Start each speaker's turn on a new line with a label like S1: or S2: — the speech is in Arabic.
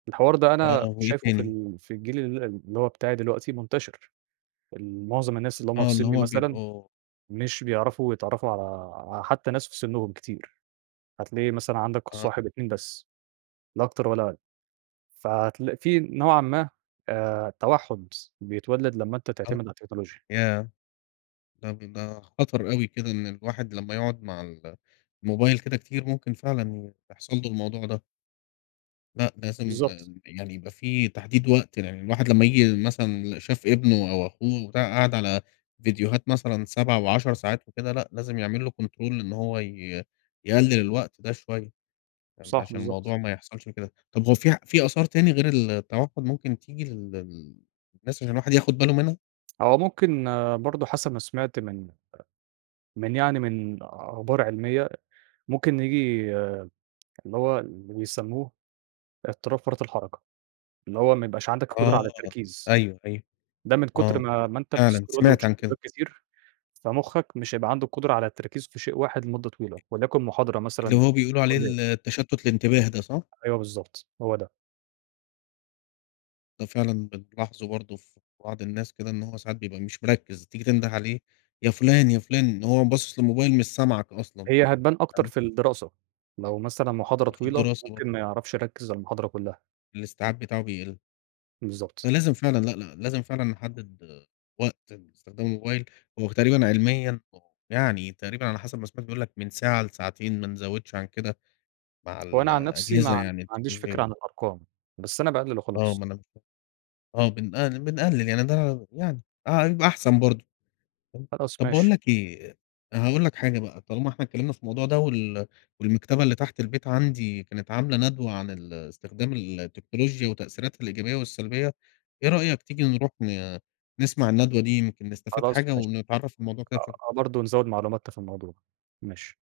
S1: الحوار ده
S2: آه،
S1: أنا
S2: وإيه
S1: شايفُه في
S2: تاني؟
S1: ال في الجيل ال اللي هو بتاعي دلوقتي منتشر، ال معظم الناس اللي هُم
S2: آه،
S1: في
S2: اللي
S1: سنّي
S2: هُم
S1: مثلًا،
S2: بيبقوا
S1: مش بيعرفوا يتعرّفوا على آآ، حتّى ناس في سنّهم كتير، هتلاقي مثلًا عندك
S2: آه.
S1: الصاحب، 2، بس، لا أكتر ولا أقل، فهتلق فيه نوعًا ما، آآ، توحُّد، بيتولّد لمّا أنت تعتمد
S2: آه،
S1: على التكنولوجيا.
S2: ياه! طَب ده خطر أوي كده إن الواحد لمّا يقعد مع ال الموبايل كده كتير، ممكن فعلًا ي يحصل لُه الموضوع ده. لأ، لازم
S1: بالضبط.
S2: يعني يبقى في تحديد وقت لأن الواحد لمّا ييجي مثلًا ل شاف ابنُه أو أخوه وبتاع قاعد على ڤيديوهات مثلًا 7 و10 ساعات وكده لأ، لازم يعمل له control إن هو ي يقلِّل الوقت ده شويّة، فاهم،
S1: صح،
S2: عشان
S1: بالضبط.
S2: الموضوع ما يحصلش كده، طَب هو في ع فيه آثار تاني غير ال التوحد ممكن تيجي لل للناس، عشان الواحد ياخد باله منها؟
S1: هو ممكن برضه حسب ما سمعت من أ من يعني من أخبار علميّة، ممكن نيجي اللي هو اللي بيسمّوه، اضطراب فرط الحركة، اللي هو ما يبقاش عندك القدرة على
S2: آه،
S1: التركيز،
S2: أيوه، أيوه،
S1: ده من كُتر
S2: آه،
S1: ما ما أنت
S2: فعلًا
S1: بتسكرول
S2: سمعت
S1: وتشوف
S2: عن كده.
S1: ڤيديوهات كتير، فمخك مش هيبقى عنده القدرة على التركيز في شيء واحد لمدة طويلة، وليكن محاضرة
S2: اللي
S1: مثلًا،
S2: هو
S1: في
S2: بيقولوا عليه
S1: الكلية.
S2: ال التشتت الانتباه ده، صح؟
S1: أيوة بالضبط، هو ده.
S2: ده فعلًا بنلاحظه برضه في بعض الناس كده، إن هو ساعات بيبقى مش مركّز، تيجي تنده عليه يا فُلان، يا فُلان، وهو باصِص للموبايل مش سامعك أصلًا،
S1: هي هتبان أكتر
S2: فاهم؟
S1: في الدراسة، لو مثلًا محاضرة
S2: وفي
S1: طويلة،
S2: الدراسة برضه.
S1: ممكن ما يعرفش يركّز على المحاضرة كلّها.
S2: الاستيعاب بتاعُه بيقِلّ.
S1: بالضبط.
S2: فلازم فعلًا لأ، لأ لازم فعلًا نحدِّد وقت لاستخدام الموبايل، هو تقريبًا علميًا، يعني تقريبًا على حسب ما سمعت بيقول لك من ساعة لساعتين، ما نزوِّدش عن كده، مع
S1: هو
S2: ال
S1: أنا عن نَفْسي ما ع
S2: الأجهزة
S1: ما
S2: يعني
S1: عنديش فكرة
S2: التكنولوجية.
S1: عن الأرقام، بس أنا باقلِّل
S2: آه،
S1: وخلاص.
S2: ما أنا ك آه، بنقل بنقلِّل يعني ده ع يعني، آه، يبقى أحسن برضه، فاهم،
S1: خلاص
S2: طَب باقول
S1: ماشي.
S2: لك إيه، أ هاقول لك حاجة بقى، طالما إحنا اتكلمنا في الموضوع ده وال والمكتبة اللي تحت البيت عندي كانت عاملة ندوة عن ال استخدام ال التكنولوجيا وتأثيراتها الإيجابية والسلبيّة، إيه رأيك تيجي نروح ن نسمع الندوة دي، يمكن نستفاد
S1: خلاص
S2: حاجة،
S1: ماشي،
S2: ونتعرّف على الموضوع كده أكتر.
S1: آه، أهو برضه نزوِّد معلوماتنا في الموضوع، ماشي.